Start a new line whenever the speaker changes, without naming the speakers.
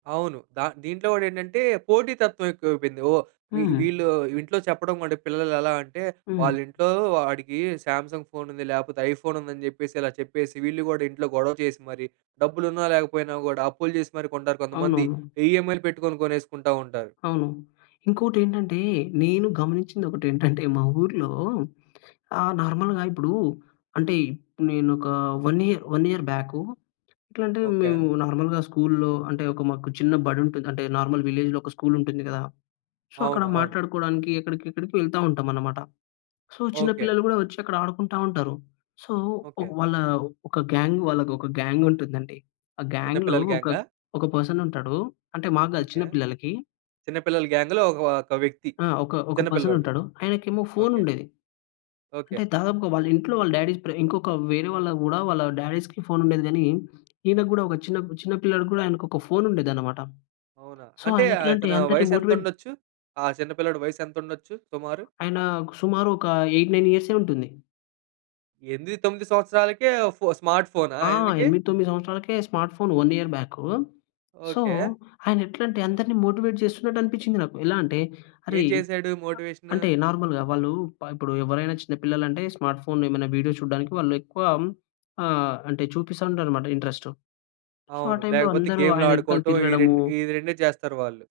అవును. ద దీంట్లో కూడా ఏంటంటే పోటీతత్వం ఎక్కువైపోయింది ఓహ్! వీ
హ్మ్.
వీళ్ళు ఇంట్లో చెప్పడం కూడా పిల్లలు ఎలా అంటే,
హ్మ్.
వాళ్ళ ఇంట్లో వాడికి సామ్‌సంగ్ ఫోన్ ఉంది లేకపోతే ఐఫోన్ ఉందని చెప్పేసి, ఇలా చెప్పేసి వీళ్ళు కూడా ఇంట్లో గొడవ చేసి మరి, డబ్బులు ఉన్నా లేకపోయినా కూడా అప్పులు చేసి మరి కొంటారు కొంతమంది.
అవునవును.
ఈఎమ్ఐలు పెట్టుకొని కొనేసుకుంటా ఉంటారు.
అవును. ఇంకోటి ఏంటంటే, నేను గమనించింది ఒకటి ఏంటంటే, మా ఊర్లో ఆ! నార్మల్‌గా ఇప్పుడు అంటే, నేను ఒక వన్ ఇయర్ 1 ఇయర్ బ్యాకు, ఎట్లా అంటే
ఓకే.
మేము నార్మల్‌గా స్కూల్‌లో అంటే ఒక మాకు చిన్న బడి ఉంటది. అంటే నార్మల్ విలేజ్‌లో ఒక స్కూల్ ఉంటుంది కదా! సో, అక్కడ
అవును. అవును.
మాట్లాడుకోవడానికి ఎక్కడికి ఎక్కడికి వెళ్తా ఉంటాం అన్నమాట. సో, చిన్న
ఓకే.
పిల్లలు కూడా వచ్చి అక్కడ ఆడుకుంటా ఉంటారు. సో, ఒక
ఓకే.
వాళ్ళ ఒక గ్యాంగ్ వాళ్ళకి ఒక గ్యాంగ్ ఉంటుందండి. ఆ గ్యాంగ్‌లో
చిన్నపిల్లల
ఒక,
గ్యాం‌గా?
ఒక పర్సన్ ఉంటాడు అంటే మాకు కాదు చిన్న
ఓకే.
పిల్లలకి.
చిన్నపిల్లల గ్యాం‌‌గ్‌లో ఓ‌క్ ఒక వ్యక్తి
ఆ! ఒక ఒక పర్సన్
చిన్నపిల్లోడు.
ఉంటాడు ఆయనకేమో ఫోన్
ఓకే.
ఉండేది.
ఓకే.
అంటే దాదాపుగా వాళ్ళ ఇంట్లో వాళ్ళ డాడీస్ ప్రే ఇంకొక వేరే వాళ్ళకి కూడా వాళ్ళ డాడీ‌స్‌కి ఫోన్ ఉండేది కానీ, ఈయన కూడా ఒక చిన్న చిన్న పిల్లాడికి కూడా ఆయనకి ఒక ఫోన్ ఉండేది అన్నమాట.
అవునా!
సో,
అంటే
ఆయన ఎట్లా అంటే
అతను
అందరిని
వయసు ఎంత
మోటివేట్
ఉండొచ్చు, ఆ చిన్న పిల్లోడు వయసు ఎంత ఉండొచ్చు సుమారు?
ఆయన‌కు సుమారు ఒక 8, 9 ఇయర్సే ఉంటుంది.
8, 9 సంవత్సరాలకే ఫో స్మార్ట్ ఫో‌నా
ఆ!
ఆయనకి?
8, 9 సంవత్సరాలకే smart phone 1 year back. So,
okay.
ఆయన ఎట్లా అంటే అందరిని మోటివేట్ చేస్తున్నట్టు అనిపించింది నాకు. ఎలా అంటే
ఏం
అరే!
చేసాడు మోటివేషన్.
అంటే నార్మల్‌గా వాళ్ళు ప ఇప్పుడు ఎవరైనా చిన్న పిల్లలు అంటే స్మార్ట్ ఫోన్ ఏమైనా వీడియో చూడడానికి వాళ్ళు ఎక్కువ ఆహ్, అంటే చూపిస్తూ ఉంటారన్నమాట ఇంట్రెస్ట్. సో, ఆ
అవును.
టైమ్‌లో
లేకపోతే
అందరు
గేమ్‌లు
ఆయన ఎనకల
ఆడుకోవటం ఈ
తిరగడము
రెండు ఈ రెండే చేస్తారు వాళ్ళు.